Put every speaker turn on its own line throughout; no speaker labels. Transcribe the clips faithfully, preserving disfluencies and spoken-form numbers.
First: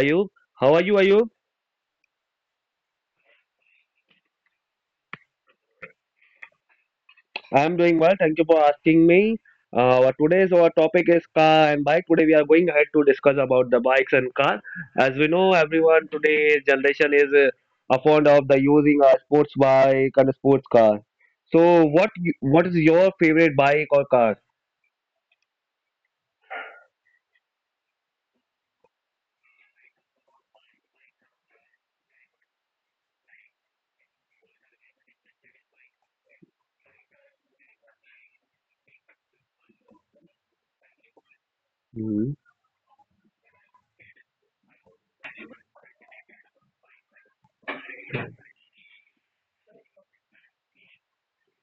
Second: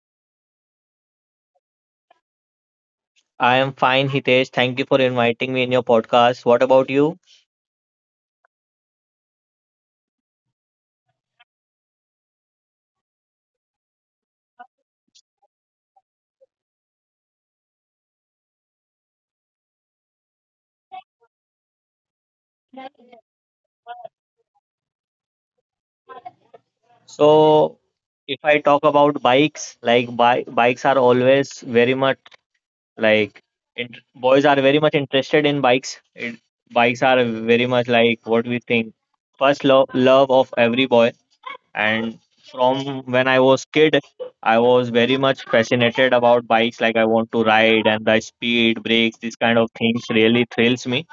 Ayub. How are you, Ayub?
I am fine, Hitesh. Thank you for inviting me in your podcast. What about you?
I am doing well. Thank you for asking me. Uh, our today's our topic is car and bike. Today we are going ahead to discuss about the bikes and car. As we know, everyone today's generation is uh, a fond of the using a sports bike and a sports car. So, what you- what is your favorite bike or car?
So, if I talk about bikes, like bi bikes are always very much like int boys are very much interested in bikes. It, bikes are very much like what we think first love love of every boy.
Mm,
And from when I was kid, I was very much fascinated about bikes. Like I want to ride, and the speed, brakes, these kind of things really thrills me.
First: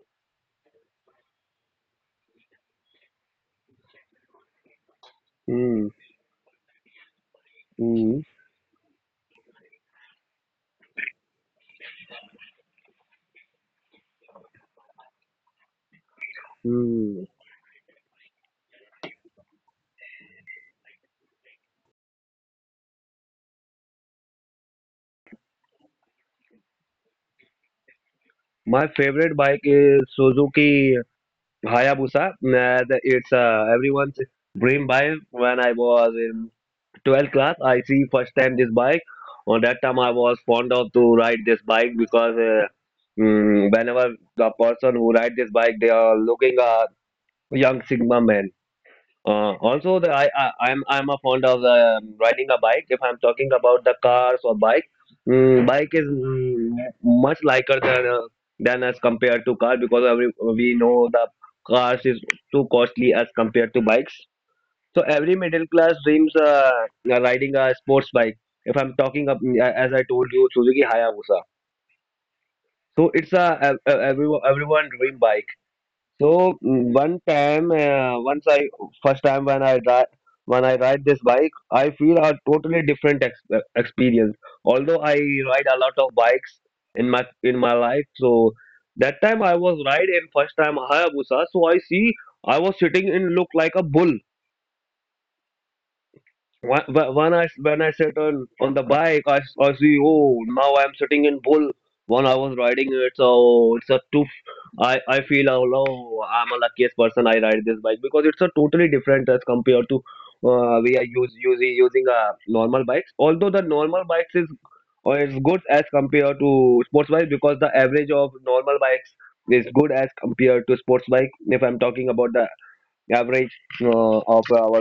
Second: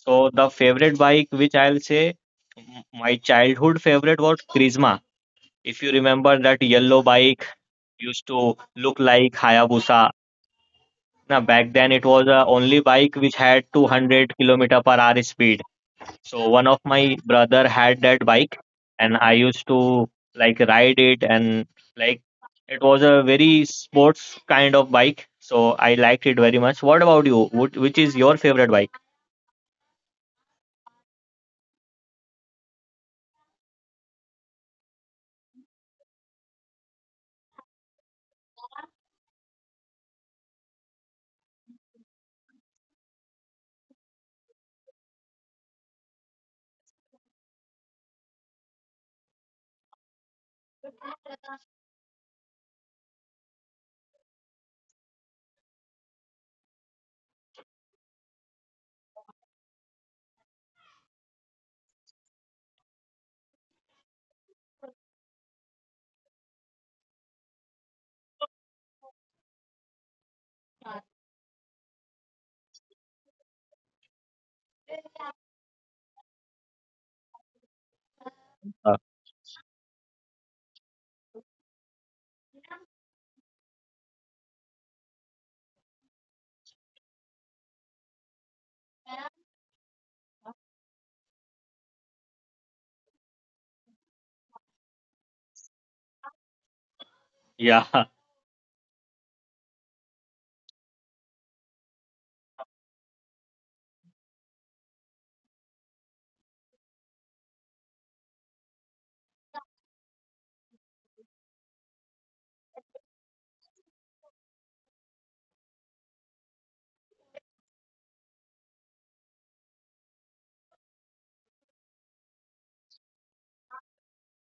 So the favorite bike which I'll say m- my childhood favorite was Crisma.
mm,
If you remember that yellow bike
mm,
used to look like Hayabusa. Now back then it was the only bike which had two hundred kilometer per hour speed. So one of
mm.
my brother had that bike and I used to like ride it and like it was a very sports kind of bike. So I liked it very much. What about you? What, which is your
My
favorite bike?
favorite bike is Suzuki Hayabusa. Uh, the- it's uh, everyone's dream bike. When I was in twelfth class, I see first time this bike. On that time, I was fond of to ride this bike because uh, mm, whenever the person who ride this bike, they are looking a young Sigma man. Uh, also, the, I, I I'm I'm a fond of um, riding a bike. If I'm talking about the cars or bike, mm, bike is mm, much lighter than uh, than as compared to car because every, we know the cars is too costly as compared to bikes. So every middle class dreams uh, uh, riding a sports bike. If I'm talking of, mm, as I told you, Suzuki Hayabusa. So it's a, a, a everyone everyone dream bike so mm, one time, uh, once I
Uh,
first time when I ride when I ride this bike, I feel a totally different ex uh, experience. Although I ride a lot of bikes in my in my life, so that time I was riding first time Hayabusa. So I see I was sitting in look like a bull. Wh- wh- when I when I sit
yeah,
on on the bike, I, s- I see oh now I'm sitting in bull. When I was riding it, so it's a toof. I I feel oh no, I'm a luckiest person. I ride this bike because it's a totally different as compared to uh, we are use, using using a normal bikes. Although the normal bikes is or is good as compared to sports bike because the average of normal bikes is good as compared to sports bike. If I'm talking about the average uh, of our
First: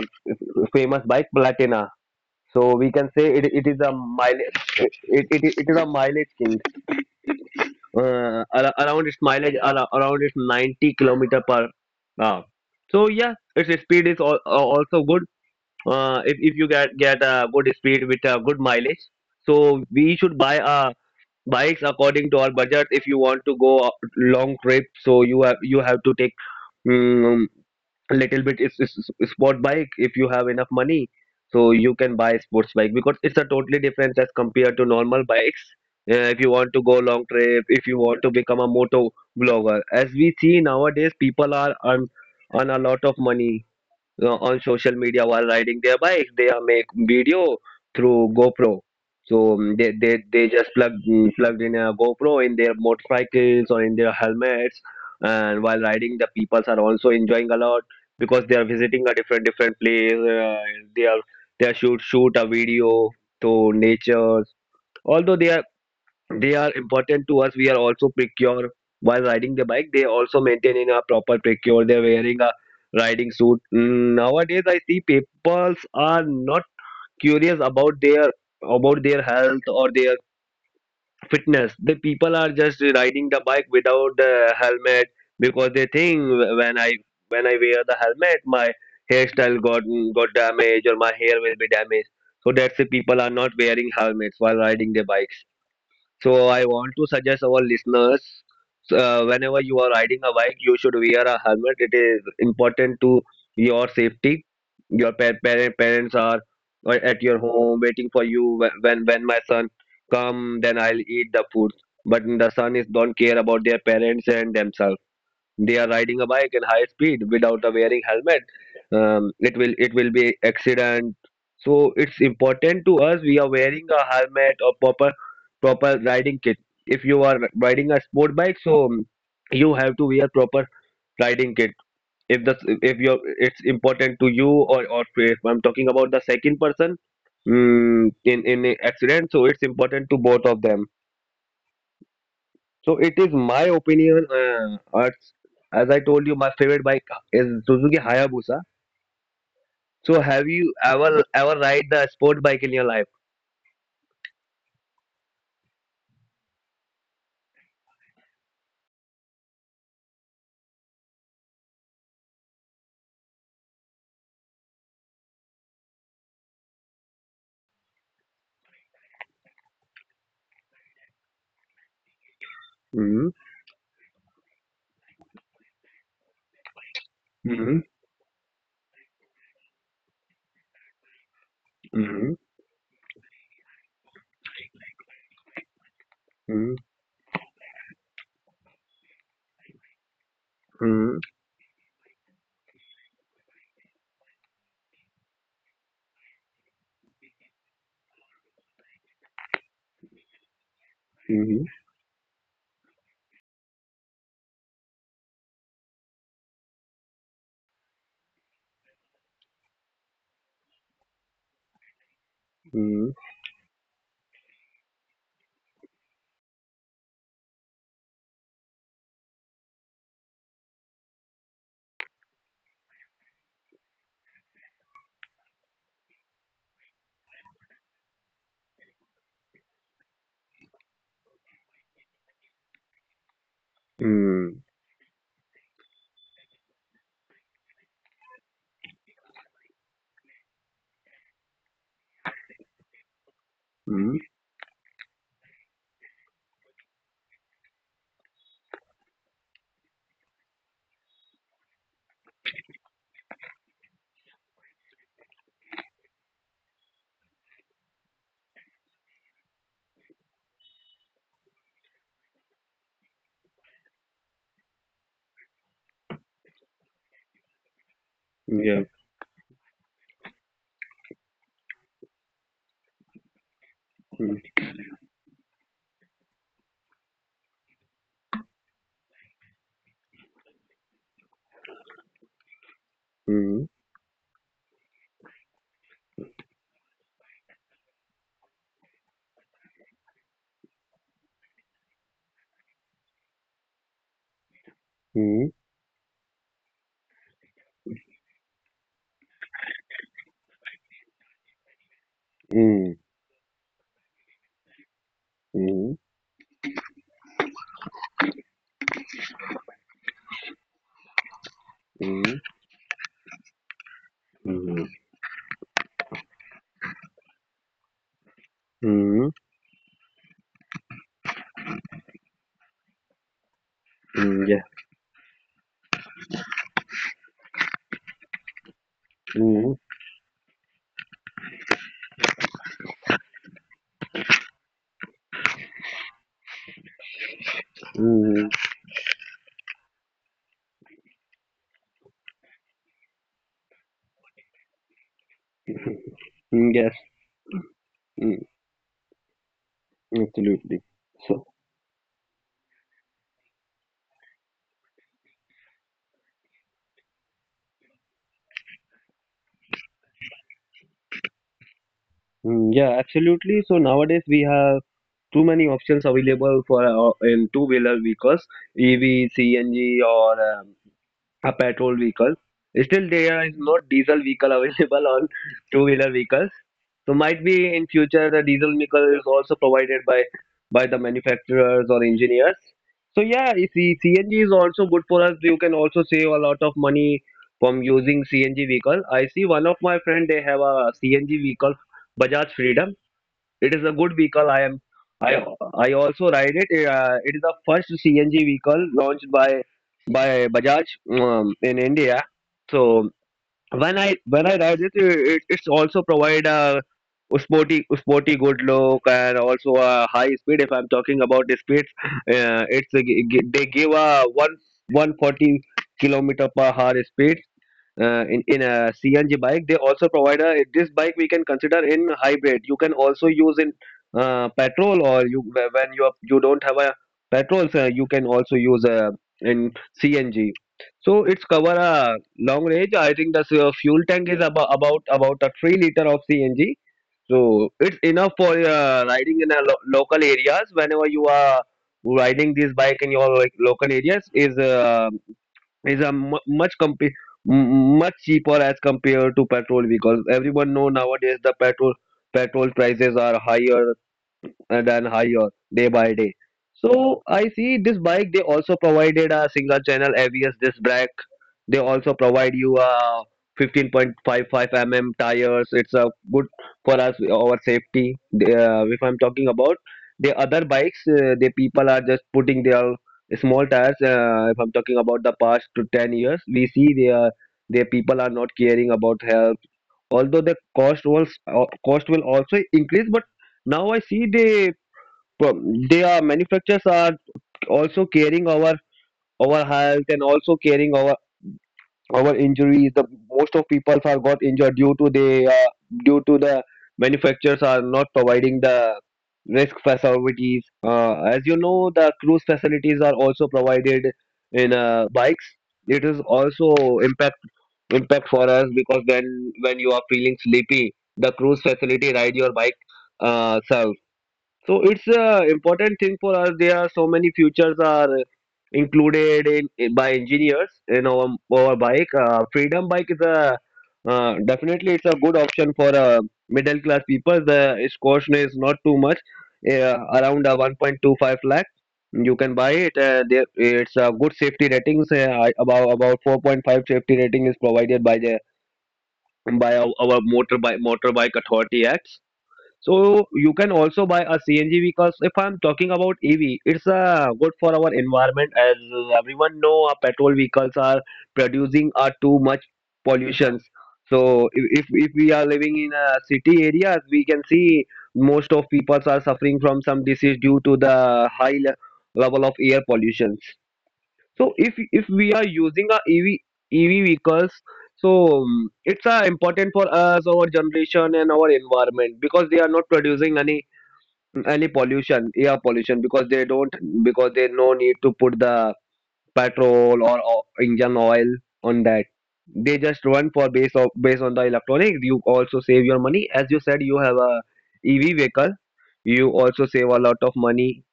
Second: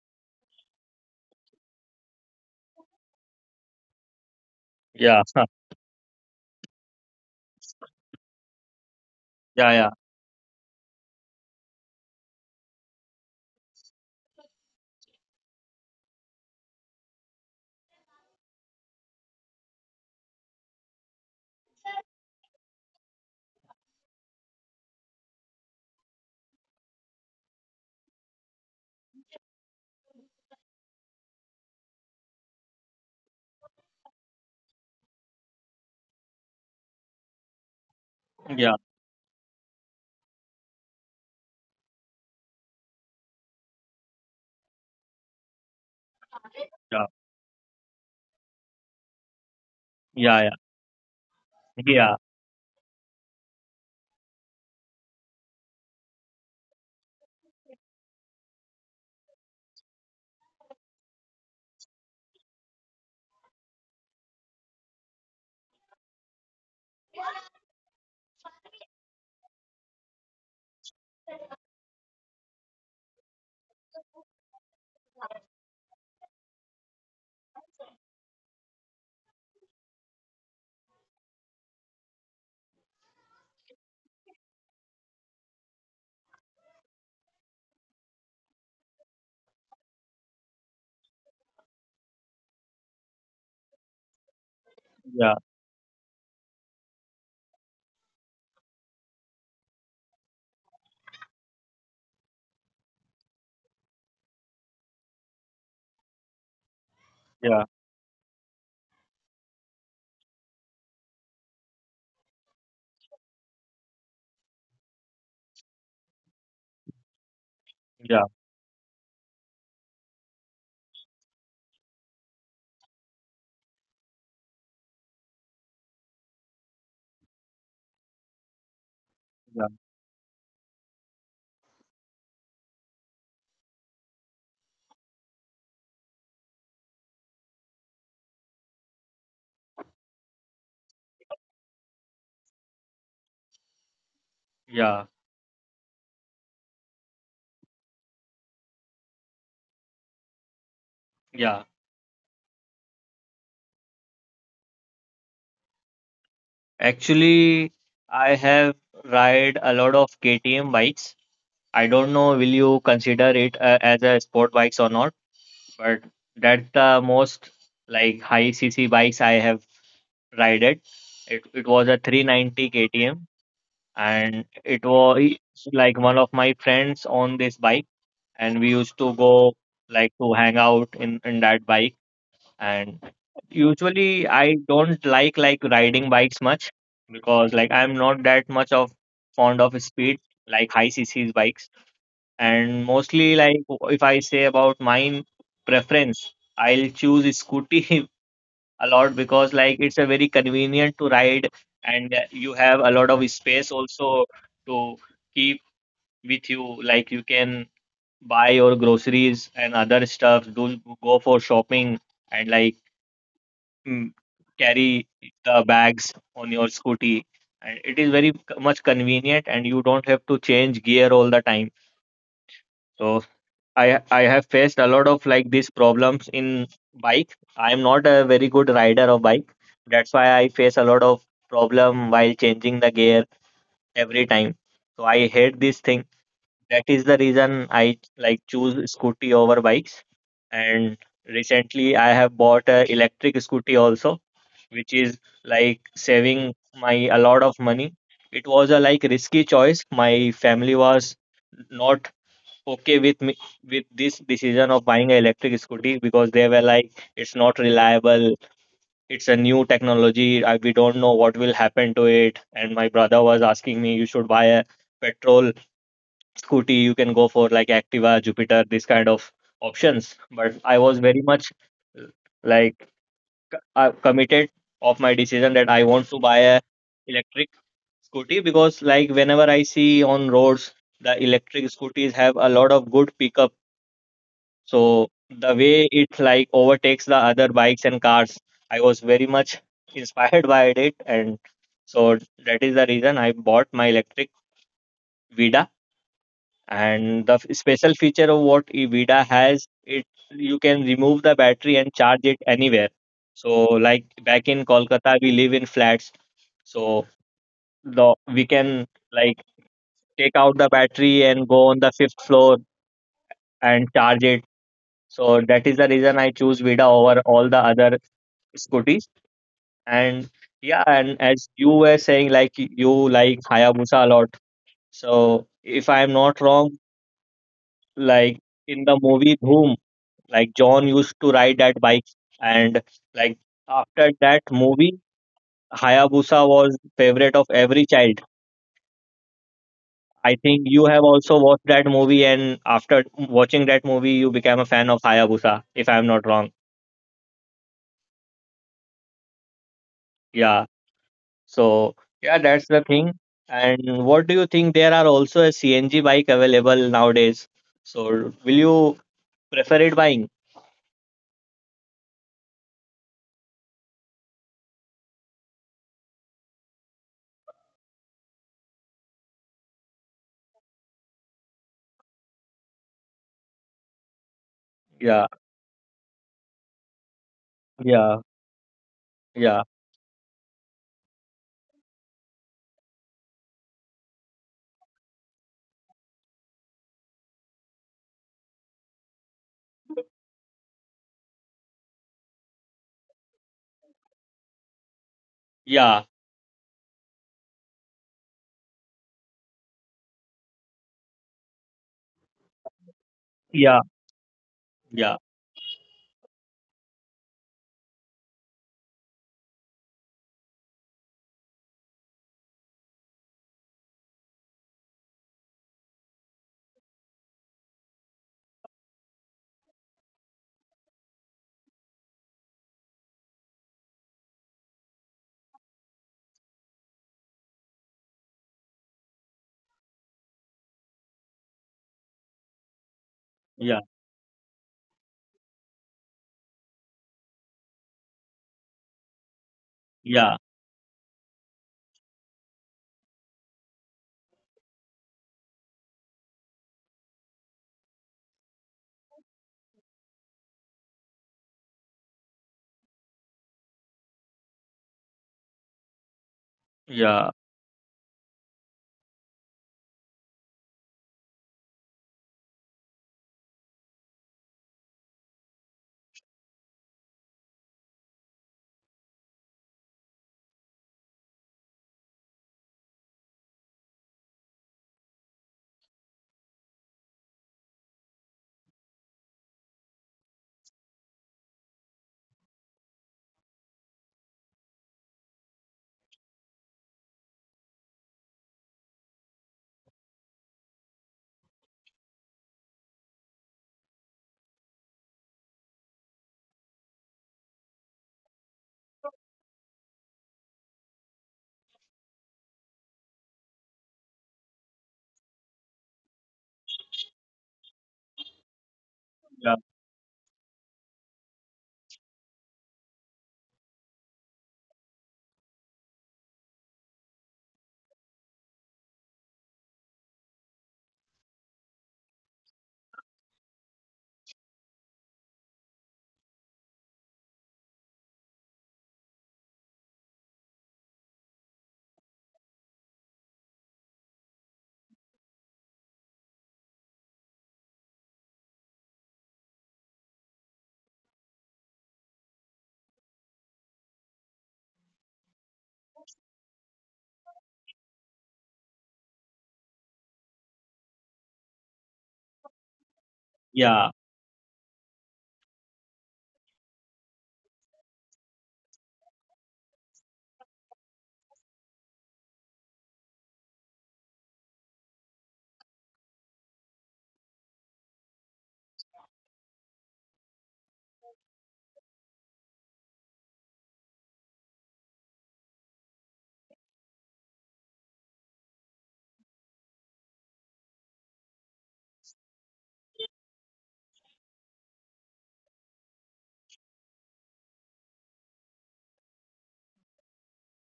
famous bike Platina. So we can say it, it is a mileage
yeah.
it, it, it is a mileage king. Uh, ar- around its mileage
Yeah,
ar-
yeah,
around its ninety kilometer per hour. So yeah, its speed is al- al- also good. Uh, if if you get get a good speed with a good mileage, so we should buy a bikes according to our budget. If you want to go a long trip, so you have you have to take mm, a little bit is, is is sport bike if you have enough money so you can buy sports bike because it's a totally different as compared to normal bikes, uh, if you want to go long trip if you want to become a
yeah,
moto vlogger as we see nowadays people are earn, earn a lot of money uh, on social media while riding their bikes. They are make
yeah,
video through GoPro. So mm, they they, they
yeah,
just plug mm, plugged in a
yeah,
GoPro in their motorcycles or in their helmets, and while riding, the peoples are also enjoying a lot because they are visiting a different different place. Uh, they are they are shoot shoot a video to nature. Although they are they are important to us. We are also precure while riding the bike. They also maintaining a proper precure. They're wearing a riding suit. Mm, nowadays, I see people are not curious about their about their health or their fitness. The people are just riding the bike without the helmet because they think when I when I wear the helmet, my hairstyle got got damaged or my hair will be damaged. So that's the people are not wearing helmets while riding their bikes.
yeah,
So I want to suggest our listeners, uh, whenever you are riding a bike, you should wear a helmet. It is important to your safety. Your pa- parent parents are uh, at your home
yeah, yeah,
waiting for you. Wh- When when my son come, then I'll eat the food. But the son is don't care about their parents and themselves, they are riding a bike at high speed without a wearing helmet.
yeah,
Um, it will it will be accident so it's important to us we are wearing a helmet or proper proper riding kit if you are riding a sport bike so um, you have
yeah,
to wear proper riding kit if the if you it's important to you or or if I'm talking about the second person, mm, in in a accident so it's important to both of them. So it is my opinion. Uh, as,
yeah,
as I told you, my favorite bike is Suzuki Hayabusa. So have you ever ever ride
yeah.
the sport bike in your life?
Actually, I have ride a lot of K T M bikes. I don't know will you consider it uh, as a sport bikes or not, but that's the most like high C C bikes I have rided. It it was a three ninety
Mm-hmm.
K T M, and it was like one of my friends on this
Mm-hmm.
bike, and we used to go like to hang out in in that bike
Mm-hmm.
and usually I don't like like riding bikes much because like I'm not that much of fond of speed like high C C's
Mm-hmm.
bikes and mostly like if I say about my preference I'll choose scooty a lot because like it's a very convenient to
Mm-hmm.
ride
Mm-hmm. Mm-hmm.
and you have a lot of space also to keep with you, like you can buy your groceries and other stuff do go for shopping and like mm, carry the bags on your scooty, and it is very c- much convenient and you don't have to change gear all the time, so i i have faced a lot of like these problems in bike. I am not a very good rider of bike, that's why I face a lot of problem while changing the gear every time,
Mm-hmm.
so I hate this thing. That is the reason I like choose scooty over bikes. And recently I have bought a electric scooty
Mm-hmm.
also, which is like saving my a lot of money. It was a like risky choice. My family was not okay with me with this decision of buying an electric scooty because they were like it's not reliable, it's a new technology, I, we don't know what will happen to it, and my brother was asking me you should buy a petrol scooty, you can go for like Activa, Jupiter, this kind of options, but I was very much uh, like uh, committed of my decision that I want to buy a electric scooty because like whenever I see on roads the electric scooters have a lot of good pickup.
Mm-hmm.
So the way it like overtakes the other bikes and cars, I was very much inspired by it, and so that is the reason I bought my electric Vida.
Mm-hmm.
And the f- special feature of what Evida has, it you can remove the battery and charge it anywhere. So like back in Kolkata, we live in flats, so the we can like take out the battery and go on the fifth
Mm-hmm.
floor and charge it.
Mm-hmm. Mm-hmm.
So that is the reason I choose Vida over all the other scooters.
Mm,
And yeah, and as you were saying, like you like Hayabusa a lot.
yeah.
So if I am not wrong, like in the movie
Mm-hmm.
Dhoom, like John used to ride that bike, and like after that movie Hayabusa was favorite of every
Mm-hmm.
child. I think you have also watched that movie and after watching that movie you became a fan of Hayabusa if I'm
Mm,
not
yes.
wrong.
Mm, absolutely.
Yeah.
So
So yeah, that's the thing. And what do you think, there are also a C N G bike available nowadays? So will you prefer it buying?
mm, yeah, absolutely. So nowadays we have too many options available for uh, in two wheeler vehicles, EV, CNG, or um, a petrol vehicle. Still there is no diesel vehicle available on
Yeah.
two wheeler vehicles, so might be in future the
Yeah.
diesel vehicle is also
Yeah.
provided by by the manufacturers or engineers. So yeah, you see CNG is also good for us. You can also save a lot of money from using CNG vehicle. I see one of my friend, they have a CNG vehicle, Bajaj Freedom. It is a good vehicle. I am. I I also
Yeah.
ride it. Uh, it is the first C N G vehicle launched by by Bajaj um, in India. So when I
Yeah.
when I ride it, uh, it
Yeah.
it's also provide a sporty sporty good look and also a high speed. If I'm talking about the speeds, uh, it's a, gi- gi- they give a one one forty kilometer per hour speed uh, in in a C N G bike. They also provide a this bike we can consider in hybrid. You can also use in uh, petrol or you wh- when you are, you don't have a petrol, so you can also use uh, in C N G. So it's cover a long range. I think the uh, fuel
Yeah.
tank is about about about a three liter of C N G. So it's enough for uh, riding in a lo- local areas.
Yeah.
Whenever you are riding this bike in your like, local areas, is uh, is a mu much compa- m- much cheaper as compared to petrol because everyone know nowadays the petrol petrol prices are higher and, and higher day by day. So I
Yeah.
see this bike they also provided a single channel A B S disc brake. They also provide you a fifteen point five five mm tires. It's a good for us our safety. They, uh, if I'm talking about the other bikes, uh, the people are just putting their small tires. Uh, if I'm talking about the past to ten years, we see they are the people are not caring about health. Although the cost was uh, cost will also increase, but now I see they but their manufacturers are also caring our our health and also caring our our injuries. The most of people are got injured due to the uh, due to the manufacturers are not providing the risk facilities. Uh, as you know, the cruise facilities are also provided in uh, bikes. It is also impact impact for us because when when you are feeling sleepy, the cruise facility ride your bike uh, serves. So it's a important thing for us. There are so many futures are included in eh, by engineers in our, our bike. Uh, Freedom bike is a uh, definitely it's a good option for uh, middle class people. The its cost is not too much, uh, around uh, one point two five lakh. You can buy it. Uh, there it's a good safety ratings. Uh, I- about about four point five safety rating is provided by the by our, our motor motorbike motorbike authority acts. So you can also buy a C N G because if I'm talking about E V, it's uh, good for our environment as everyone know our petrol vehicles are producing uh, too much pollutions.
Yeah.
So if, if if we are living in a city areas, we can see most of people are suffering from some disease due to the high le- level of air pollutions. So if if we are using a E V E V vehicles, so um, it's uh, important for us, our generation, and our environment because they are not producing any any pollution, air pollution because they don't because they no need to put the petrol or, or engine oil on that. They just run for base of based on the electronics. You also save your money as you said. You have a E V vehicle. You also save a lot of money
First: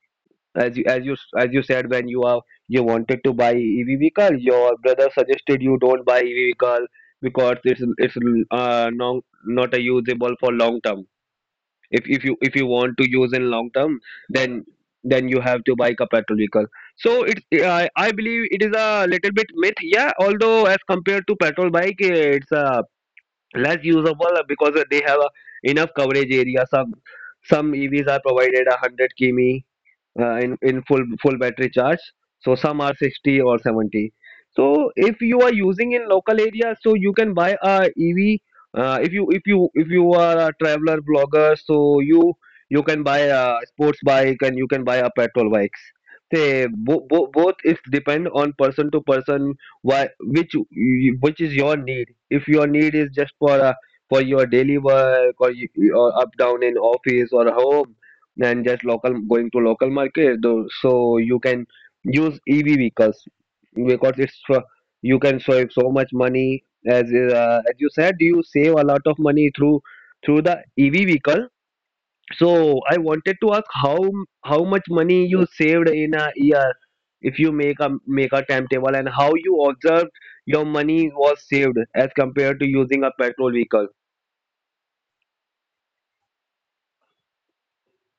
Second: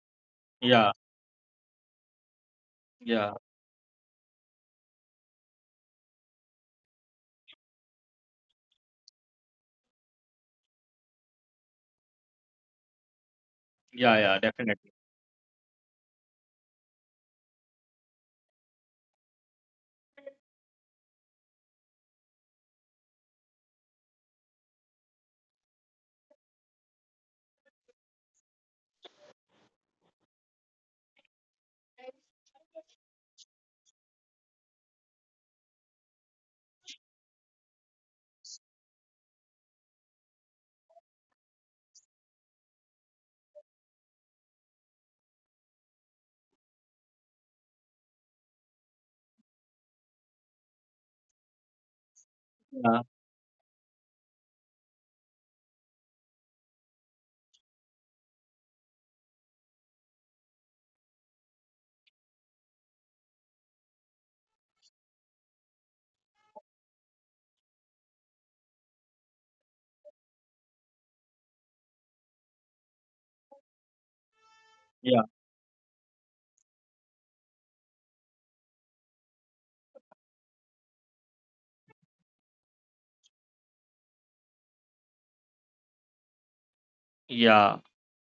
as you
Yeah,
as you as you said when you are you wanted
yeah,
to buy E V vehicle, your brother suggested you don't buy E V vehicle because it's it's uh, non, not a usable for long term. If if you if you want to use in long term,
yeah, yeah,
then
definitely.
then you have to buy a petrol vehicle. So it's I I believe it is a little bit myth. Yeah, although as compared to petrol bike, eh, it's uh, less usable because they have a enough coverage area. Some some E Vs are provided a hundred kilometers, uh, in in full full battery charge, so some are sixty or seventy. So if you are using in local area, so you can buy a ev. uh, if you if you if you are a traveler blogger, so you you can buy a sports bike and you can buy a petrol bikes, say bo- bo- both is depend on person to person. Why, which y- which is your need? If your
Yeah,
need is just for a, for your daily work, or you, or up down in office or home, than just local going to local market. Though, so you can use E V vehicles because it's, uh, you can save so much money. As uh, as you said, you save a lot of money through through the E V vehicle. So I wanted to ask how how much
yeah,
money you saved in a year if you make a make a timetable and how you observed your money was saved as compared to using a petrol vehicle.
yeah.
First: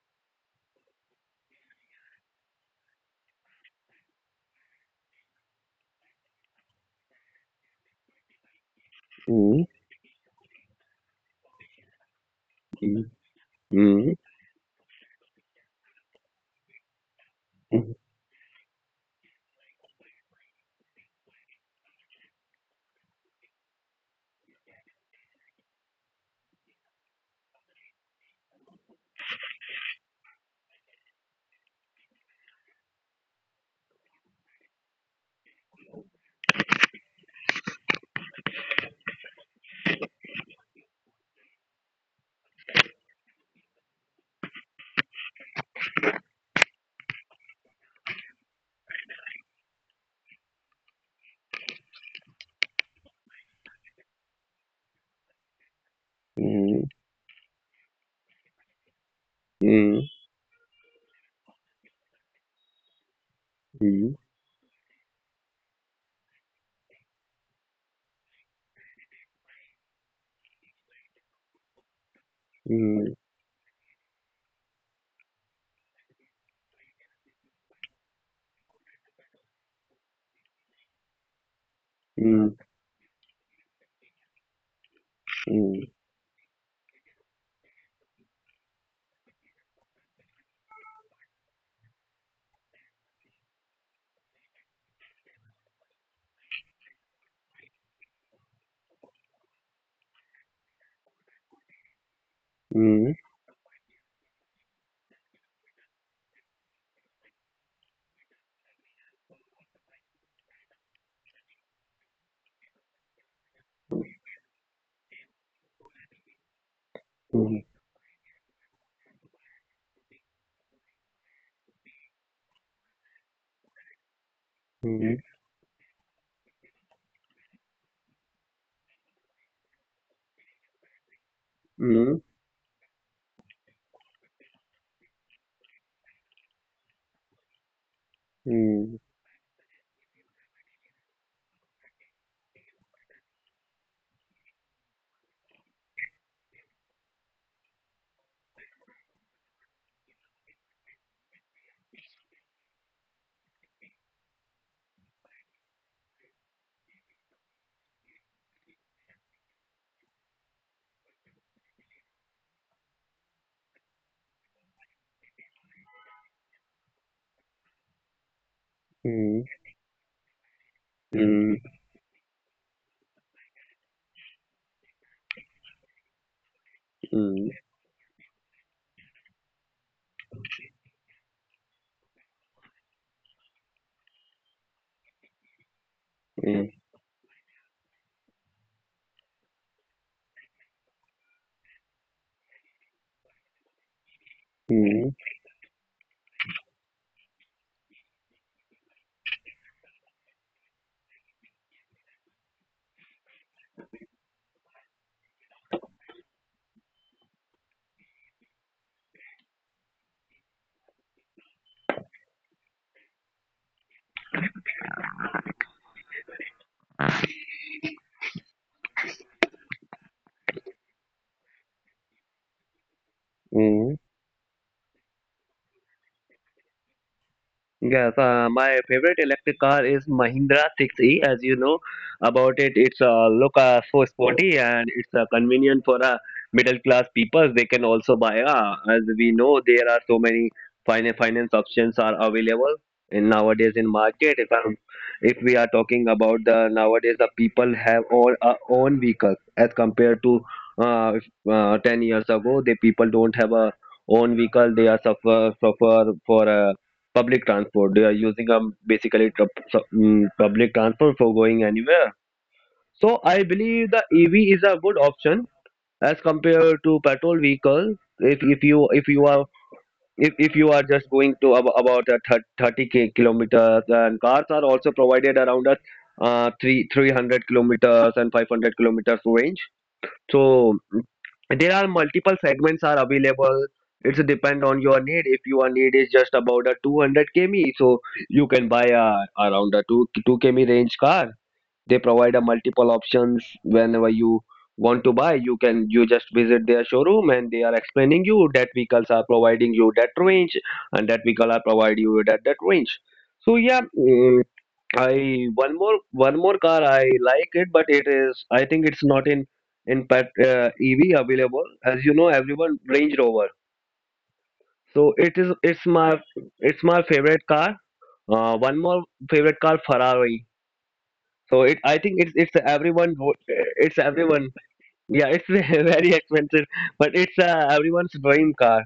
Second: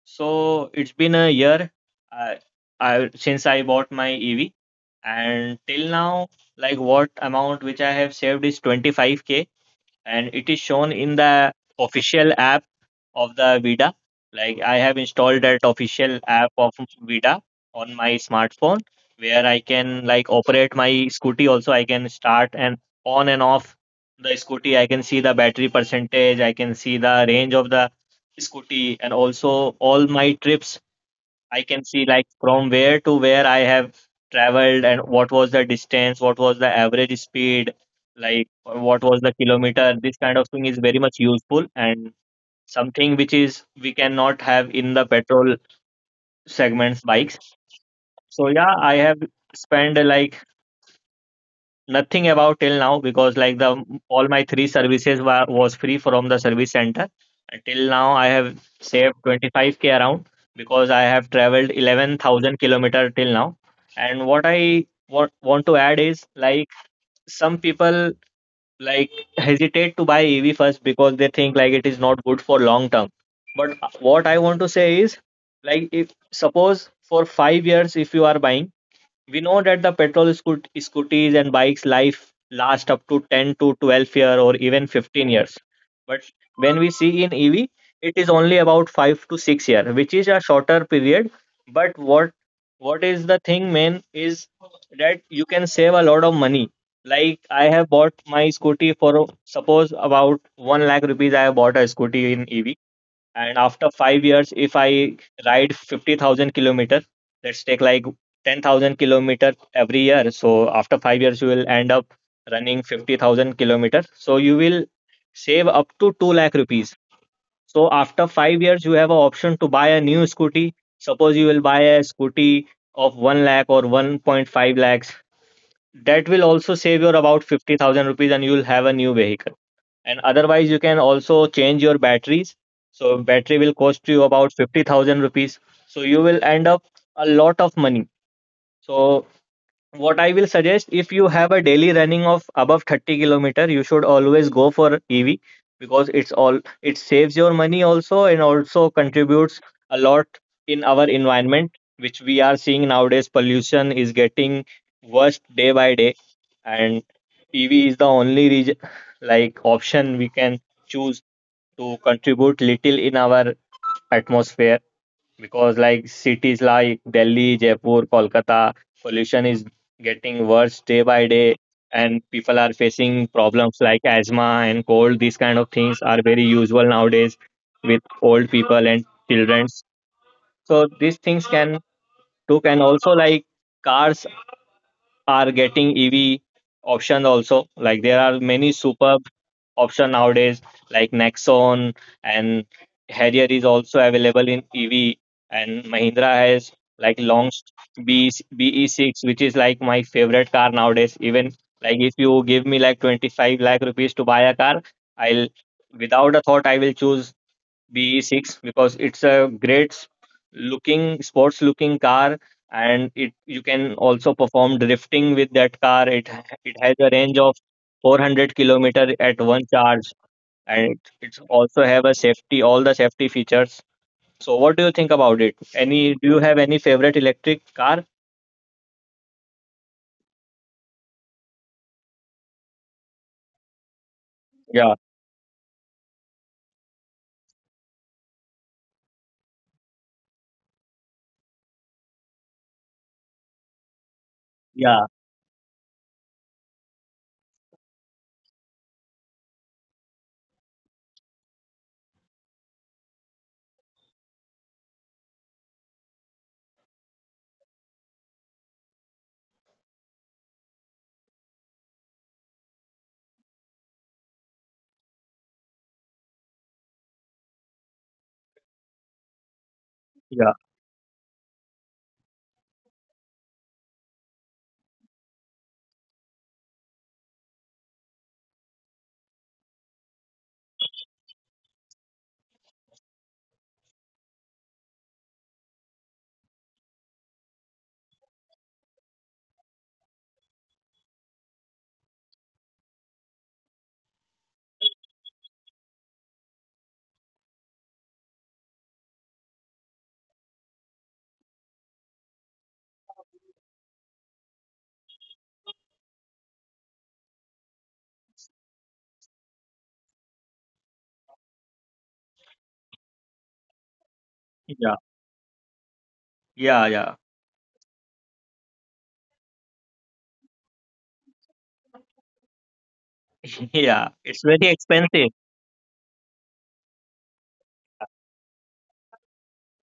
So it's been a year I, I since I bought my E V, and till now, like what amount which I have saved is twenty-five k,
Mm,
and it is shown in the official app
mm,
of the Vida.
mm,
Like I have installed that official app of Vida on my smartphone where I can like operate my scooty also. I can start and on and off the scooty. I can see the battery percentage, I can see the range of the scooty, and also all my trips I can see, like from where to where I have traveled and what was the distance, what was the average speed, like what was the kilometer. This kind of thing is very much useful and something which is we cannot have in the petrol segments bikes. So yeah, I have spent like nothing about till now because like the all my three services were was free from the service center.
mm,
Until now I have saved twenty-five k around
mm,
because I have traveled eleven thousand kilometer till now, and what I
mm,
wa- want to add is like some people like hesitate to buy EV first because they think like it is not good for long term,
mm,
but uh, what I want to say is like if suppose for five years if you are buying, we know that the petrol scoot- scooters and bikes life last up
嗯
to ten to twelve year or even fifteen years, but
嗯
when we see in EV, it is only about five to six year which is a shorter period. But what what is the thing man is that you can save a lot of money. Like I have bought my scooty for suppose about one lakh rupees, I have bought a scooty in EV,
嗯
and after five years, if I ride fifty thousand kilometers, let's take like ten thousand kilometers every year. So after five years, you will end up running fifty thousand kilometers. So you will save up to two lakh rupees. So
嗯
after five years, you have an option to buy a new scooty. Suppose you will buy a scooty of one lakh or one point five lakhs.
嗯
That will also save you about fifty thousand rupees and you will have a new vehicle, and otherwise you can also change your batteries,
嗯
so battery will cost you about fifty thousand rupees, so you will end up a lot of money. So
嗯
what I will suggest, if you have a daily running of above thirty kilometer, you should always go for E V because it's all it saves your money also and also contributes a lot in our environment, which we are seeing nowadays. Pollution is getting worse day by day, and E V is the only region, like option we can choose to contribute little in our atmosphere, because like cities like Delhi, Jaipur, Kolkata, pollution is
嗯
getting worse day by day,
嗯
and people are facing problems like asthma and cold. These kind of things are very usual nowadays with
嗯
old people and children. So these things can took, and also like cars are getting E V option also. Like there are many superb option nowadays like Nexon, and Harrier is also available in E V, and
嗯
Mahindra has like launched B BE6 which is like my favorite car nowadays. Even like if you give me like twenty-five lakh rupees to buy a car, I'll without a thought I will choose B E six because it's a great s- looking sports looking car, and it you can also perform drifting with that car. It it has a range of four hundred kilometer at one charge, and it, it's also have a safety, all the safety features.
嗯。
So what do you think about it, any, do you have any favorite electric car?
Yes, uh, my favorite electric car is Mahindra six e. As you know about it, it's uh, look, uh, so
Yeah,
sporty, and it's uh, convenient for uh, middle class people. They can also buy. Uh, as we know, there are so many finance finance options are available in nowadays in market. If
yeah,
I'm, if we are talking about the nowadays, the people have all uh, own vehicles as compared to uh, if, uh, ten years ago. The people don't have a own vehicle. They are suffer suffer for. Uh, public transport. They are using, um, basically, tr- um, public transport for going anywhere. So I believe the E V is a good option as compared to petrol vehicle. If if you if you are
yeah,
if, if you are just going to ab- about, uh, thir- thirty ki- kilometers, and cars are also provided around a, uh, 3 300 kilometers and five hundred kilometers range. So mm, there are multiple segments are available. It's depend on your need. If your need is just about a two hundred kilometers, so you can buy a around a 2 two kilometers range car. They provide a multiple options whenever you want to buy. You can you just visit their showroom, and they are explaining you that vehicles are providing you that range and that vehicle are providing you that that range. So yeah, mm, I one more one more car I like it, but it is, I think it's not in in pet uh, E V available. As you know, everyone Range Rover.
yeah,
So it is it's
yeah,
my
yeah,
it's my favorite car. Uh, one more favorite car, Ferrari. So it I think it's it's
yeah,
everyone,
it's
wo-
very
it's
expensive.
everyone, yeah, it's very expensive, but it's, uh, everyone's dream car.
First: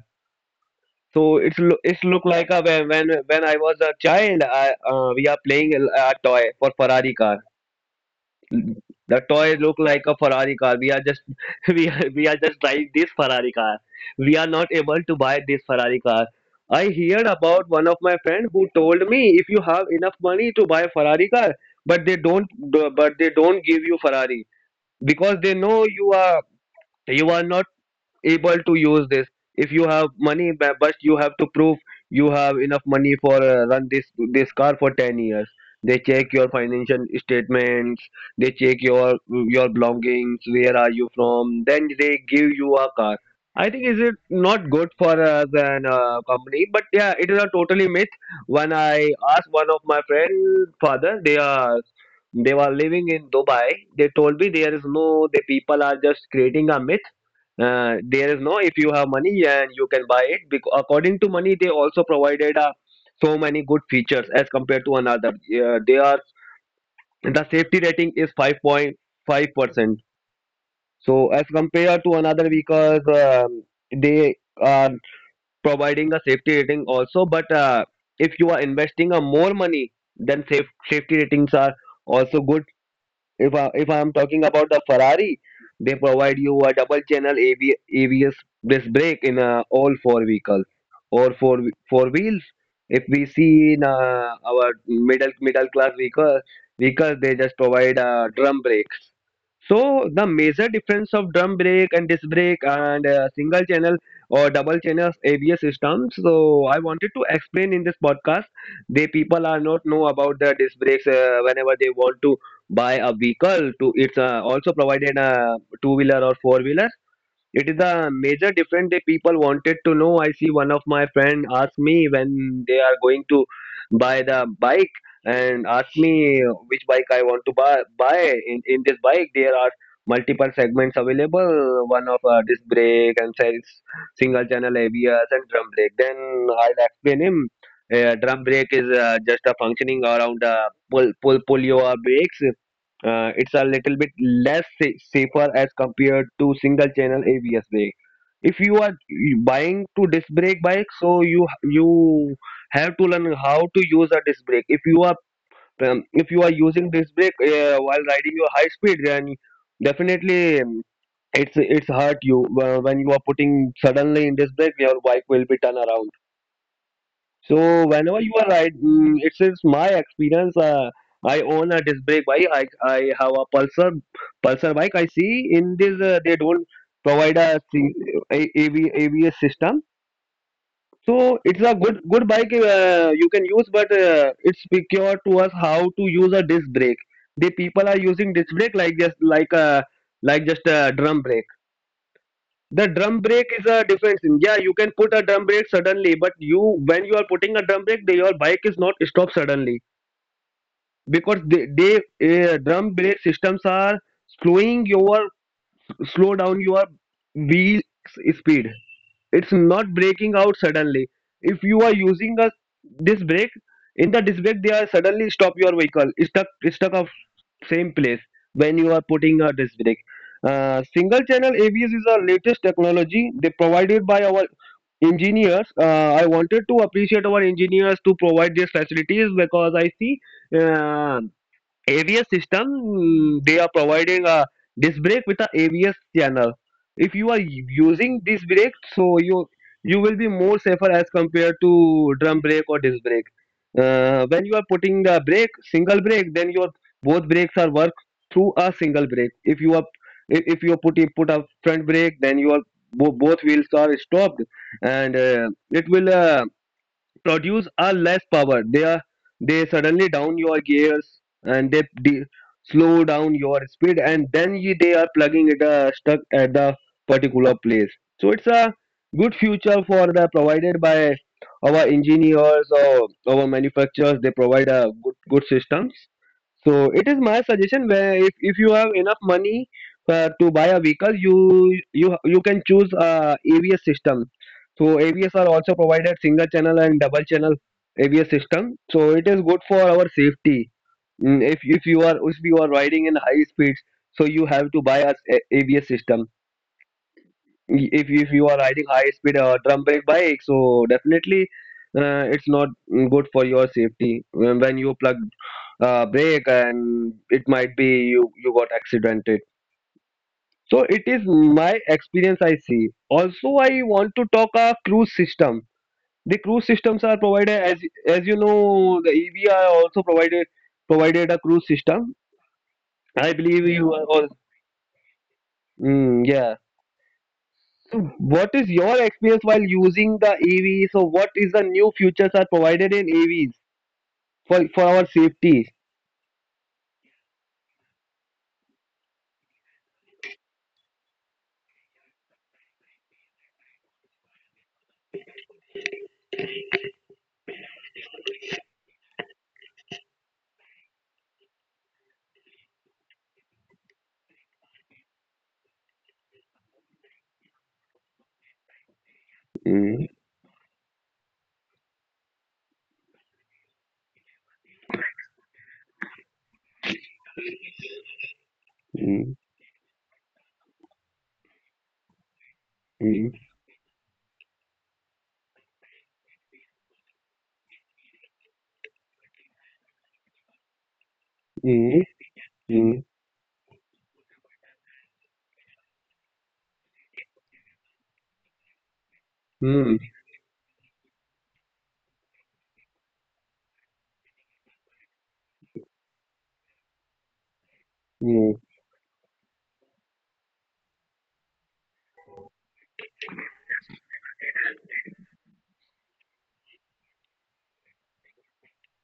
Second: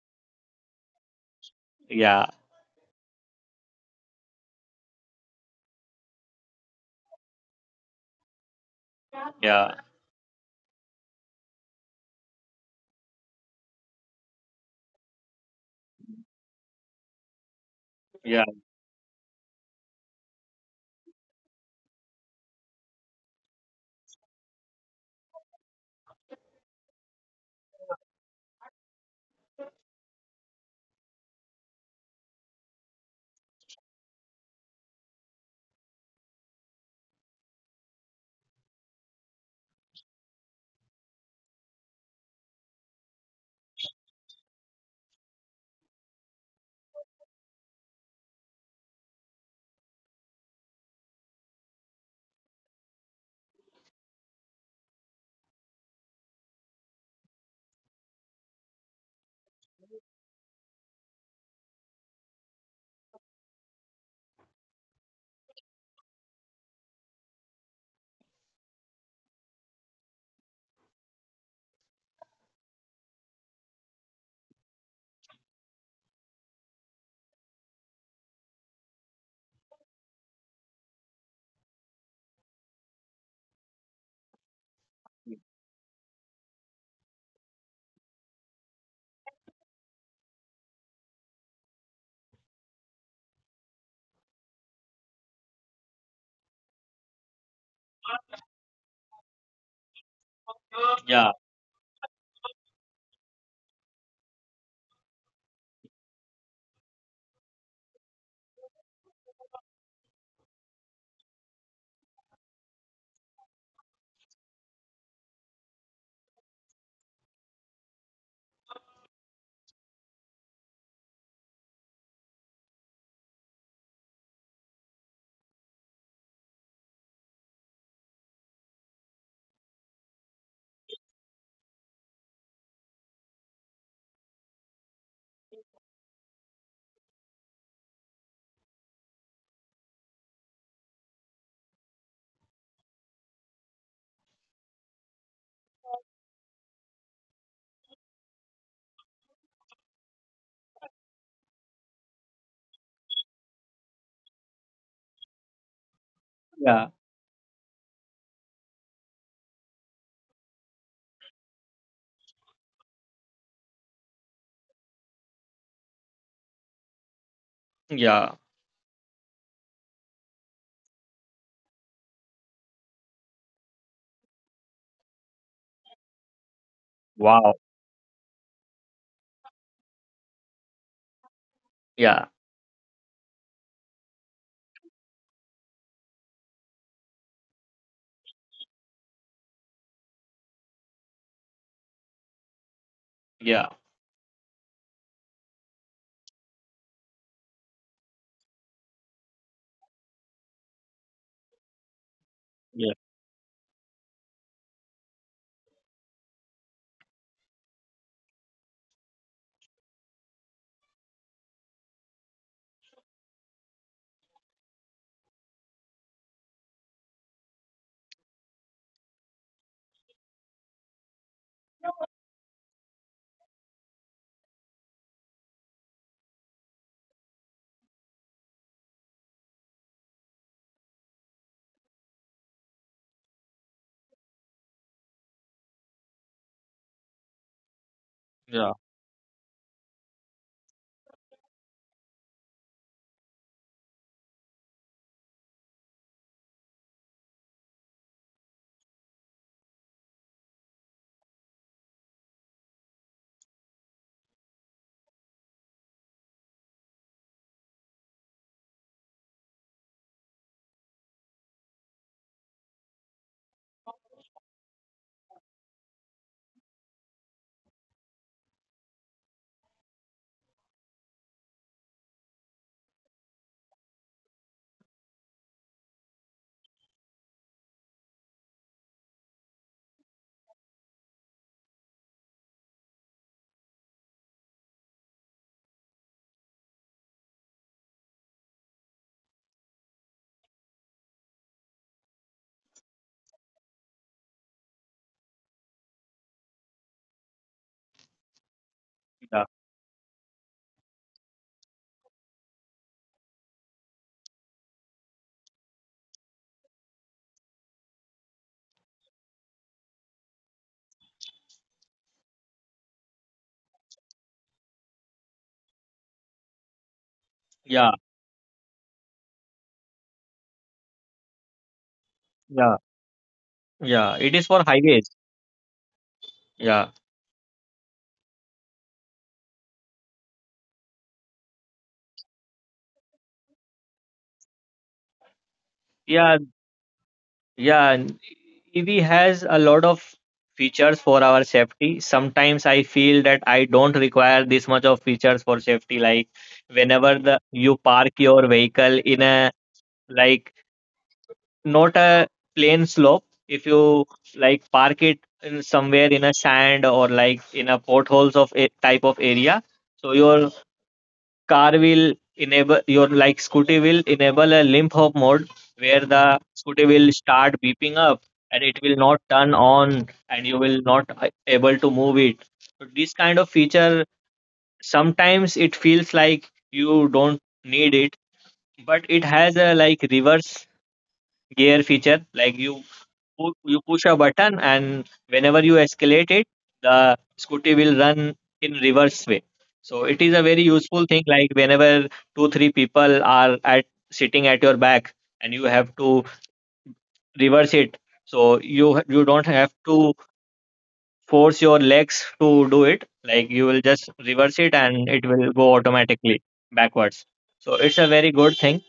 So it's lo it's look
Yeah,
like a, when when when I was a child, I uh, we are playing a a toy for Ferrari car. The toy look
yeah,
like a Ferrari car. We are just, we are, we are just driving this Ferrari car. We are not able to buy this Ferrari car. I heard about one of my friend
yeah,
who told me, if you have enough money to buy a Ferrari car, but they don't but they don't give you Ferrari because they know you are you are not able to use this. If you have money, bu- but you have to prove you have enough money for, uh, run this this car for ten years. They check your financial statements. They check your your belongings, where are you from. Then they give you a car. I think, is it not good for, uh, the, uh, company. But yeah, it is a totally myth. When I asked one of my friend father, they are they were living in Dubai. They told me there is no, the people are just creating a myth. Uh, there is no. If you have money, and you can buy it because according to money, they also provided, uh, so many good features as compared to another. Uh, they are the safety rating is five point five percent. So as compared to another, because, um, they are providing a safety rating also. But, uh, if you are investing a more money, then, safe, safety ratings are also good. If I if I'm talking about the Ferrari, they provide you a double channel A V, A B S disc brake in, uh, all four vehicles or four whe- four wheels. If we see in, uh, our middle middle class vehicle vehicles, they just provide, uh, drum brakes. So the major difference of drum
yeah,
brake and disc brake and, uh, single channel or double channel A B S systems. So I wanted to explain in this podcast. They people are not know about the disc brakes, uh, whenever they want to by a vehicle to it's, uh, also provided a two wheeler or four wheeler. It is a major difference that people wanted to know. I see one of my friend asked me when they are going to buy the bike and asked me which bike I want to buy buy. In, in this bike, there are multiple segments available. One of, uh, disc brake and sells single channel A B S and drum brake. Then I'll explain him. Uh, drum brake is, uh, just a functioning around, uh, pull pull pull your brakes. Uh, it's a little bit less sa- safer as compared to single channel A B S brake. If you are buying to disc brake bike, so you you have to learn how to use a disc brake. If you are um, if you are using disc
yeah,
brake, uh, while riding your high speed, then definitely, um, it's it's hurt you, uh, when you are putting suddenly in disc brake, your bike will be turned around. So whenever you are
yeah,
right, mm, it's, my experience. Uh, I, own a disc brake bike. I, I have a Pulsar Pulsar bike. I see in this, uh, they don't provide a, C-
wow,
a- AV, A B S system. So it's a good good bike,
yeah,
uh, you can use, but, uh, it's peculiar to us how to use a disc brake. The people are using disc brake, like just like a, like just a drum brake. The drum brake is a
yeah.
defense, yeah, you can put a drum brake suddenly. But you when you are putting a drum brake, the, your bike is not stopped suddenly because, they, they, uh, drum brake
Yeah,
systems are slowing your slow down your wheel, s- speed. It's not breaking out suddenly. If you are using a disc brake, in the disc brake they are suddenly stop your vehicle, stuck stuck of same place when you are putting a disc brake. Uh, single channel abs is our latest technology, they provided by our engineers. Uh, i wanted to appreciate our engineers to provide these facilities because I see, uh, A V S system, mm, they are providing a disc brake with a AVS channel. If you are using disc brake, so
yeah,
you you will be more safer as compared to drum brake or disc brake. Uh, when you are putting the brake, single brake, then your both brakes are work through a single brake. If you are if if you put put a front brake, then your bo- both wheels are stopped, and, uh, it will. Uh, produce a less power. They are they suddenly down your gears and they de- slow down your speed, and then, you, they are plugging it, uh, stuck at the particular place. So it's a good future for the, provided by our engineers or our manufacturers. They provide a good good systems. So it is my suggestion, where if, if you have enough money, uh, to buy a vehicle, you you you can choose, uh, A B S system. So A B S are also provided single channel and double channel A B S system. So it is good for our safety. Mm, If if you are if you are riding in high speeds, so you have to buy a s- A B S system. Y- if if you are riding high speed, uh, drum
yeah,
brake bike, so definitely uh, it's not mm, good for your safety when when you plug uh, brake, and it might be you you got accidented. So it is my experience, I see. Also, I want to talk a cruise system. The cruise systems are provided as as you
yeah,
know the E V are also provided provided a cruise system.
yeah,
I believe you are all.
yeah. It is for highways.
Mm, yeah.
Yeah,
What is your experience while using the E V? So, what is the new features are provided in E Vs for, for our safety?
yeah, yeah. And E V has a lot of features for our safety. Sometimes I feel that I don't require this much of features for safety. Like whenever the you park your vehicle in a like not a plain slope, if you like park it in somewhere in a sand or like in a potholes of a type of
Mm.
area, so your car will enable your like scooty will enable a limp hop mode where the scooty will start beeping up
Mm.
and it will not turn on, and you will not uh, able to move
Mm.
it. So this kind of feature, sometimes it feels like you don't need it, but it has a like reverse
Mm.
gear feature.
Mm.
Like you pu- you push a button and whenever you escalate it, the scooty will run in reverse way.
Mm.
So it is a very useful thing, like whenever two three people are at sitting at your back and you have to reverse it,
Mm.
so you you don't have to force your legs to do it. Like you will just reverse it and it will go automatically backwards. So it's a very good thing.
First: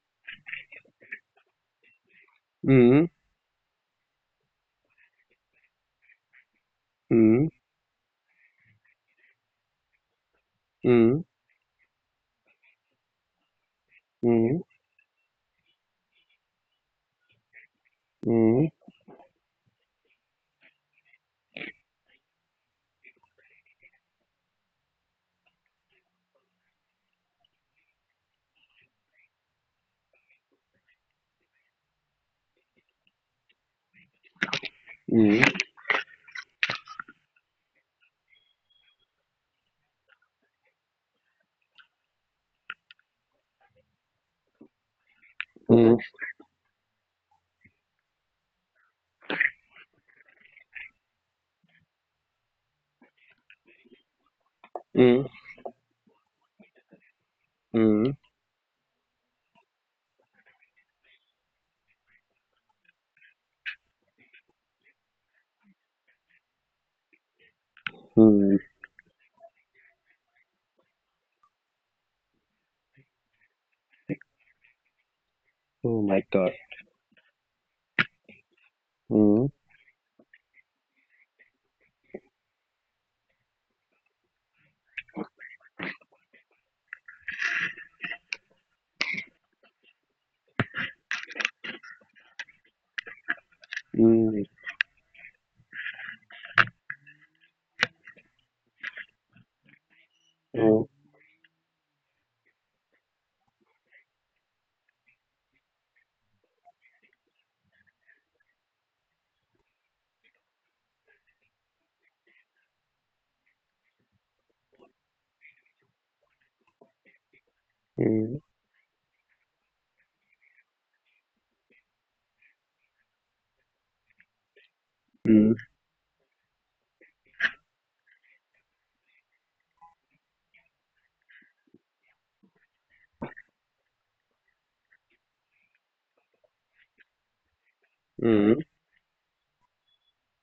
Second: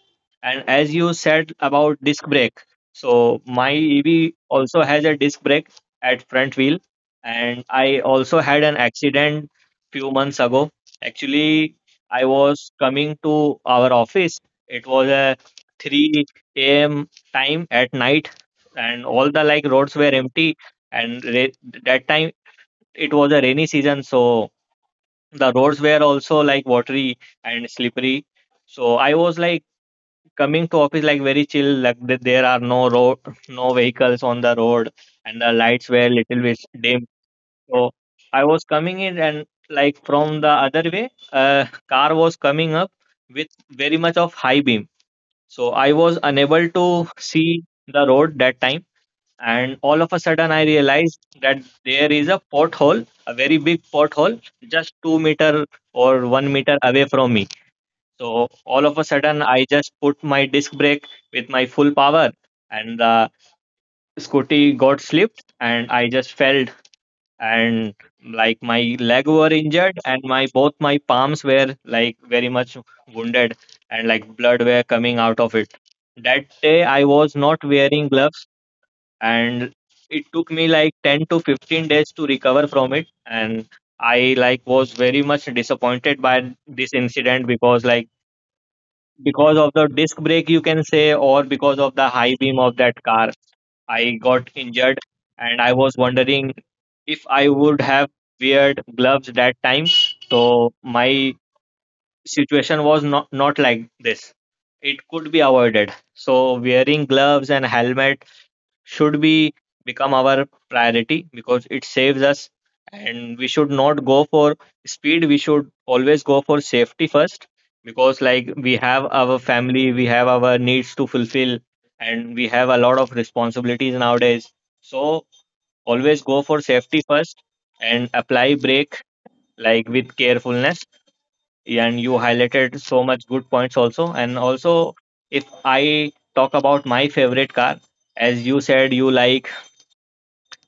And as you said about disc brake,
Mm. Mm. Mm.
so my EV also has a disc brake at front wheel, and I also had an accident few months ago.
Mm.
Actually, I was coming to our office.
Mm.
It was a three a m time at night,
Mm.
and all the like roads were empty. And re- that time, it was a rainy season, so the roads were also like watery and slippery. So I was like coming to office like very chill, like th- there are no road, no vehicles on the road, and the lights were little bit dim. So I was coming in and like from the other way, a car was coming up with very much of high beam.
Mm.
So I was unable to see the road that time, and all of a sudden I realized that there is a pothole, a very big pothole,
Mm.
just two meter or one meter away from me.
Mm.
So all of a sudden I just put my disc brake with my full power, and the scooty got slipped and I just fell. And
Mm.
like my leg were injured and my both my palms were like very much wounded, and like blood were coming out of it.
Oh my God.
That day I was not wearing gloves,
Mm.
and it took me like ten to fifteen days to recover from it. And I like was very much disappointed by this incident because like because of the disc brake you can say, or because of the high beam of that car,
Mm.
I got injured. And I was wondering, if I would have weared gloves that time, so
Mm.
my situation was not not like this. It could be avoided. So wearing gloves and helmet should be become our priority because it saves us, and we should not go for speed. We should always go for safety first, because
Mm.
like we have our family, we have our needs to fulfill, and we have a lot of responsibilities nowadays. So
Mm.
always go for safety first and apply brake like with carefulness. And you highlighted so much good points also, and also if I talk about my favorite car, as you
Mm.
said you like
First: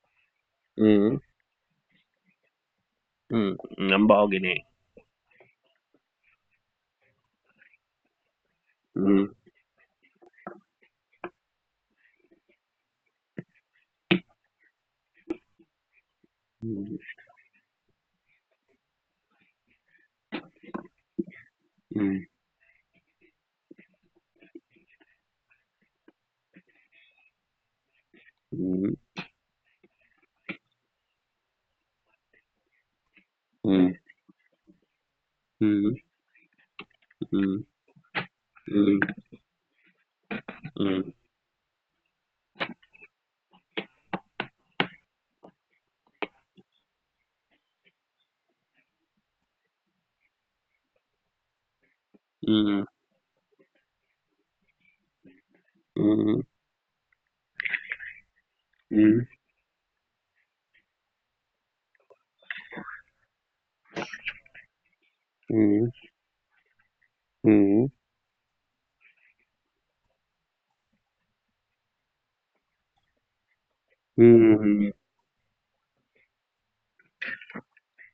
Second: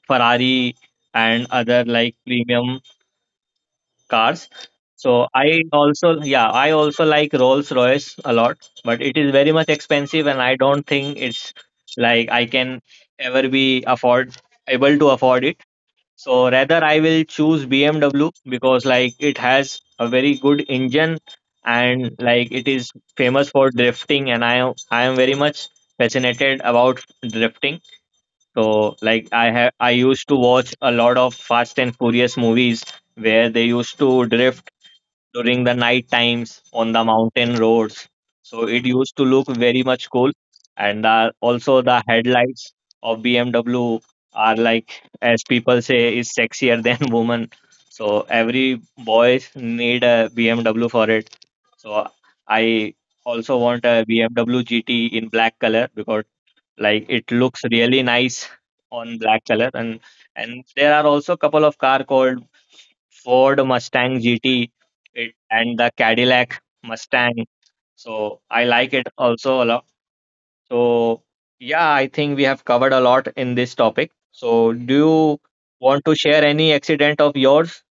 Ferrari
Mm.
and other like premium
Mm. I'm.
cars. So I also, yeah, I also like Rolls Royce a lot, but it is
Mm.
very much expensive, and I don't think it's like I can ever be afford able to afford it. So rather, I
Mm.
will choose B M W because like it has a very good engine, and
Mm.
like it is famous for drifting, and I am I am very much fascinated about drifting. So like I have I used to watch a lot of Fast and Furious movies where they used
Mm.
to drift during the
Mm.
night times on the mountain
Mm.
roads. So it
Mm.
used to look very much cool.
嗯
And uh, also the headlights of B M W are, like as people say, is sexier than women. So every boys need a B M W for it. So
嗯
I also want a B M W G T in black color
嗯
because like it looks really nice
嗯嗯
on black color, and and there are also a couple of car called Ford Mustang G T it, and
嗯
the Cadillac Mustang,
嗯
so I like it also a lot. So yeah, I think we have covered a lot in this topic,
嗯嗯
so do you want to share any accident of yours?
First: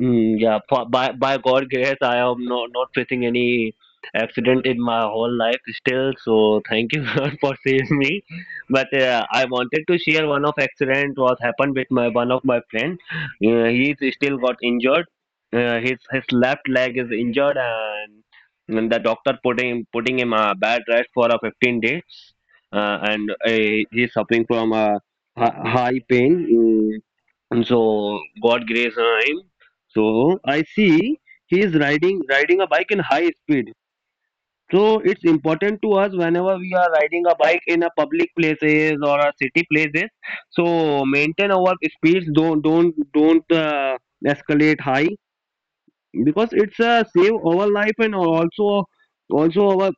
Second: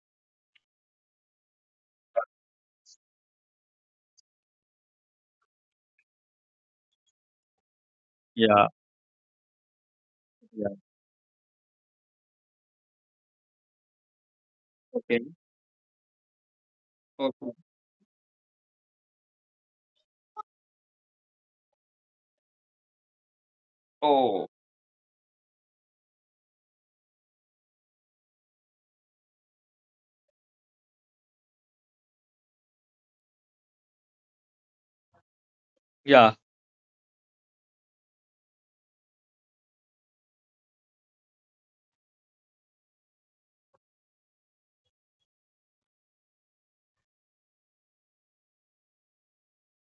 Mm, yeah, po- by by God grace, I am not not facing any accident in my whole life still. So thank you God for saving me.
Yeah,
But uh, I wanted to share one of
yeah,
accident what happened with my one of my friend. Uh, he still got injured.
okay.
Uh, his his left leg is
Okay.
injured, and, and the doctor putting putting him a bad rest for a fifteen days. Uh, and uh, he's suffering
Oh,
from a hi- high pain. And so God grace him. So I see, he is riding riding a bike in high speed. So it's important to us
yeah,
whenever we are riding a bike in a public places or a city places. So maintain our speeds. Don't don't don't uh, escalate high, because it's a save our life, and also also our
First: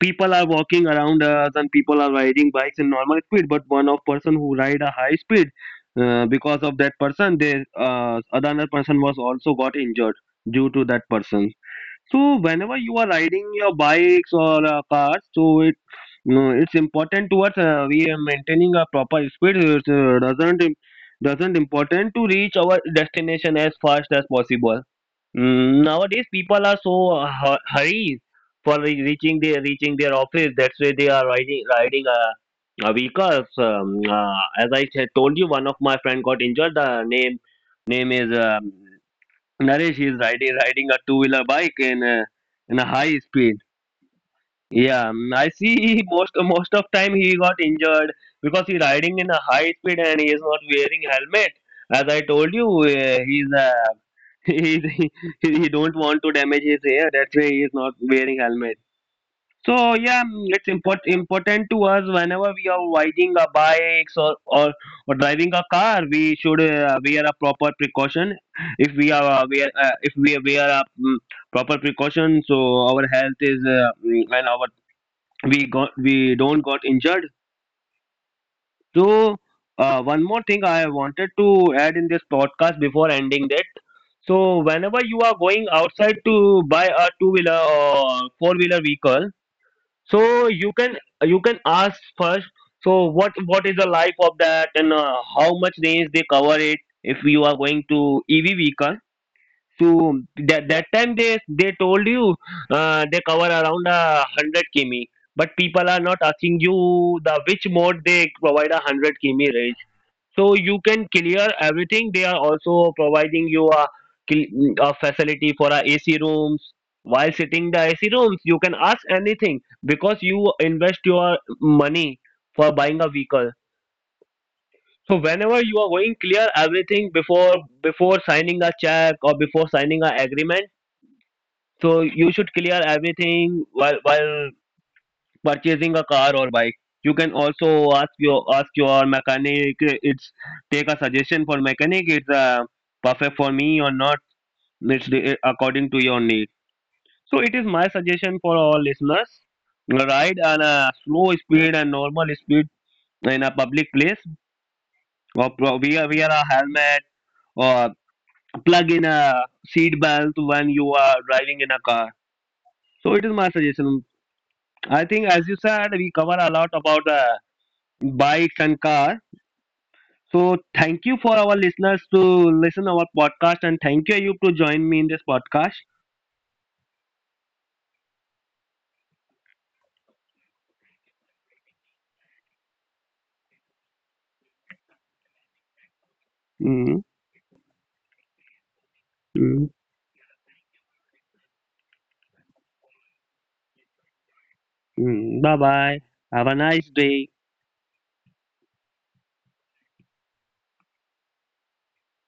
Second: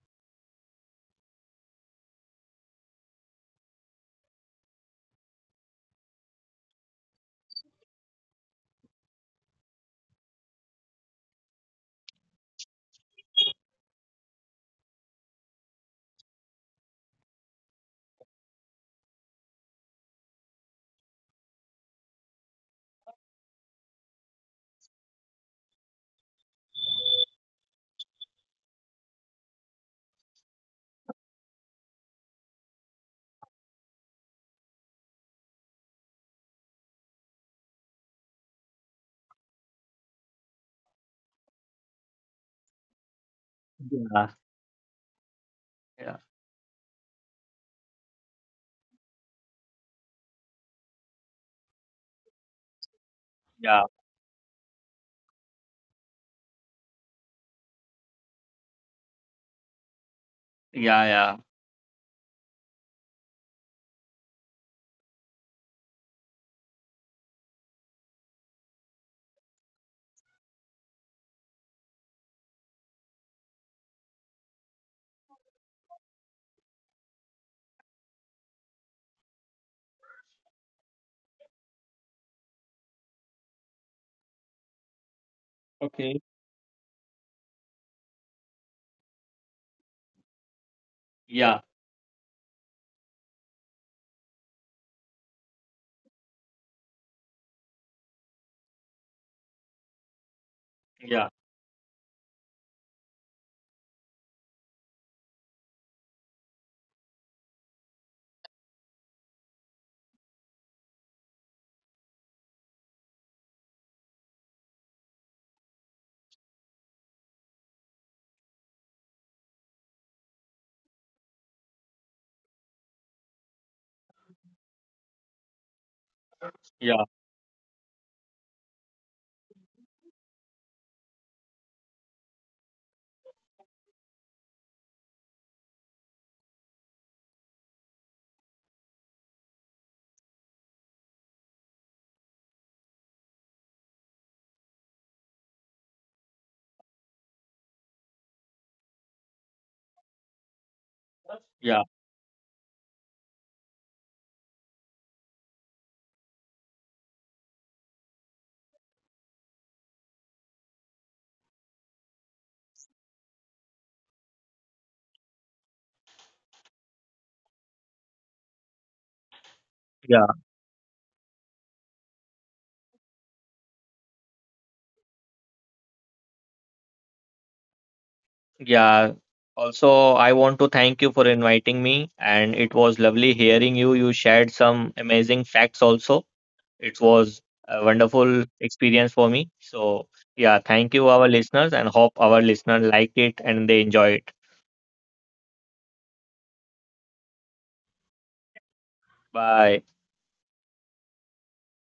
people are walking around us, and people are riding bikes in normal speed, but one of person who ride a high speed, uh, because of that person, they uh, another person was also got injured due to that person. So whenever you are riding your bikes or uh, cars, so it, no, it's important towards, Uh, we are maintaining a proper speed. It uh, doesn't im- doesn't important to reach our destination as fast as possible. Mm, Nowadays, people are so uh, hurry for re- reaching their reaching their office. That's why they are riding riding uh, uh, vehicles. Um, uh, as I said, told you, one of my friend got injured. The name name is um, Naresh. He is riding riding a two wheeler bike in a, in a high speed.
yeah,
Yeah, mm, I see, he
yeah,
most most of time he got injured, because he riding in a high speed and he is not wearing helmet. As I told you, uh, he's uh,
yeah,
he, he he don't want to damage his hair. That's why he is not wearing helmet. So yeah, mm, it's import,
yeah, yeah,
important to us whenever we are riding a bikes or or, or driving a car, we should uh, wear a proper precaution. If we are uh, wear uh, if we wear a mm, proper precaution, so our health is uh, mm, and our we got we don't got injured, so uh, one more thing I wanted to add in this podcast before ending, that so whenever you are going outside
okay,
to buy a two wheeler or four wheeler vehicle, so you can you can
yeah,
ask first, so what what is the life of that and uh, how much range they cover it if you are going to E V vehicle, so that that time they
yeah,
they told you uh, they cover around uh, one hundred kilometers, but people are not asking you the which mode they provide a one hundred km range. So you can clear everything. They are also providing you a cl- a facility for a AC rooms. While sitting the A C rooms, you can ask anything because you invest your money for buying a vehicle. So whenever you are going, clear everything
yeah,
before before signing a check or before signing a agreement, so you should clear everything while while purchasing a car or bike. You can also ask your ask your mechanic. It's, take a suggestion for mechanic. It's uh, perfect for me or not. It's the, according to your need. So it is my suggestion for all listeners. Ride on a slow speed and
yeah.
normal speed in a public place, or pro- wear wear a helmet, or plug in a seat belt when you are driving in a car. So it is my suggestion. I think, as you said, we cover a lot about uh, bikes and cars. So
Yeah.
thank you for our listeners to listen our podcast, and thank you you to join me in this podcast.
Yeah. Also, I want to thank you for inviting me, and it was lovely hearing you. You shared some amazing facts also.
Mm-hmm.
It was a wonderful experience for me. So yeah, thank you, our listeners, and hope our listeners like it and they enjoy it.
Bye bye. Have a nice day.
Bye.